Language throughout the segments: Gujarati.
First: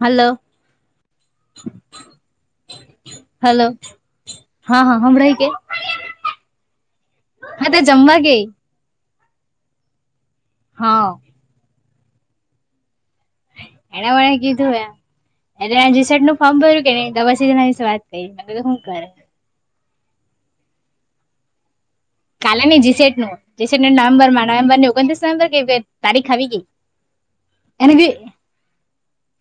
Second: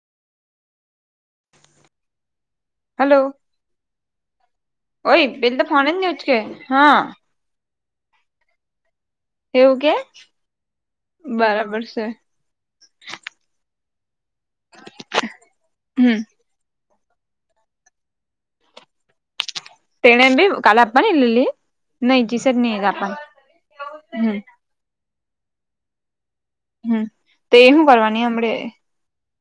હાલો હલો હા હા ઓય હમણાં કે પેલી તો ફોન જ ની ઉચકે હા હા તે જમવા ગઈ એવું કે હા બરાબર છે એના વ કીધું એ એટલે હમ રીસટ નું ફોર્મ ભર્યું કે ને તો પસિજ એના વિશે વાત કરી તો શું કરે તેણે ભી કાલે આપણા ની લીધેલી કાલે નને જીસેટ નું જીસેટને હમ નવેમ્બરમાં નવેમ્બર ની ઓગત્રીસ નવેમ્બર કે તારીખ ખ ગઈ હમ તો એ હું એનેી કરવાની હમડે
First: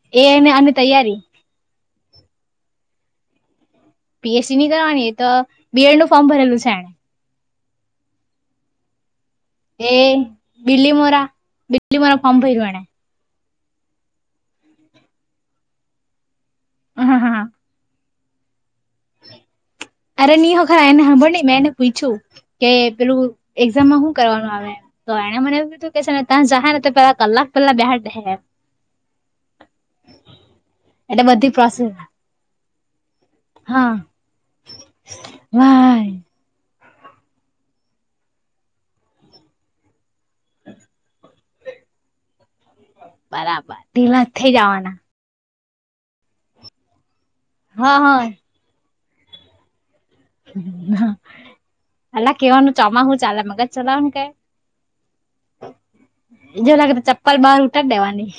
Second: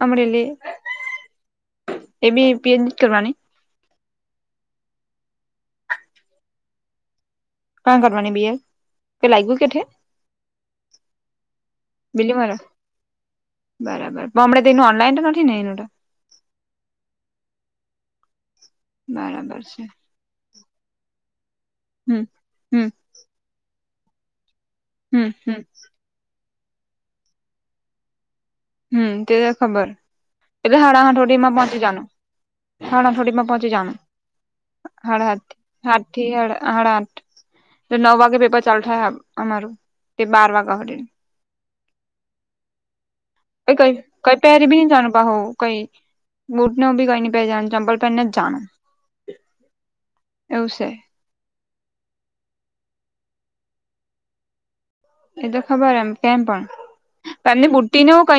હમડે લે એને આ તૈયારી એ બી પીએનજી કરવાની પીએચડી ની કરવાની એ તો બીએડ નું ફોર્મ ભરેલું છે એણે કં કરવાની ભૈયા એ બીલીમોરા બીલીમોરા બિલી ફોમ મારા ભર્યું એણે બરાબર પણ હમણાં તોનું ઓનલાઈન તો નથી ને એનું તો હા હા બરાબર છે અરે વખરાર એને ખબર નઈ મેં એને પૂછું હમ કે હમ પેલું એક્ઝામમાં શું કરવાનું આવે તો હમ એને મને હમ એવું કીધું કે છે ને ત્યાં જાય ને તો પેલા કલાક પેલા બ રહે હમ તે તો ખબર એટલે હાડા બધી હાઠોડીમાં પહંચી પ્રોસેસ જાનું હાણા થોડી મે પહંચી હા જાણા હાડાા હા ભાઈ ઠી હ આડા આઠ જો નવ વાગે પેપર ચાલુ થાય અમારું તે બાર વાગ્યા હો કઈ બરાબર ક ઢીલા કહી થઈ પહેારી ન જવાના જાણ પા હું કઈ બૂટનેભી કઈ ન પે જના હા ચમપલ પેને હા જાણ અલા કેવાનું ચોમાસું ચાલે મગજ ચલાવનું કઈ એ તો ખબર એમ કેમ પણ જો લાગે તો ચપ્પલ બહાર એમની ઉતારી દેવાની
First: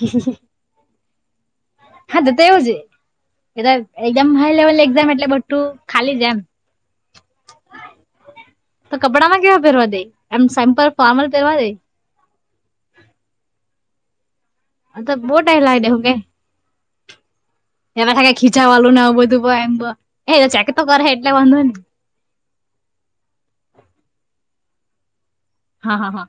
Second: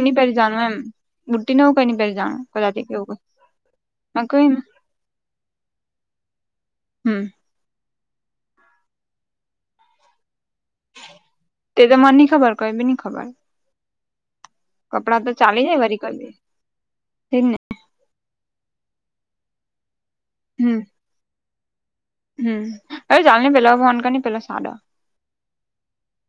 તને ક નની પ જ હા તો તો એવું જ કા એ એકદમ હાઈ લેવલ એક્ઝામ એટલે બટ તું ખાલી જમ હમ તો કપડા માં કેવા પેરવા દે એમ સેમ્પલ ફારમલ દવા દ તે તો મને ની ખબર કઈ બી ની ખબર અ તો કપડાં બહુ ટાઈમ ચાલી જાય લાગે વરી દેખું કે કઈ બી તેજ ને એવા થ ખીચા વાલ બધું ભ એમ એ તો ચેક હમ તો કરે એટલે વાંધો નને હમ અરે ચાલ ને પેલા ફોન કર ને પેલો સાદો હા હા હા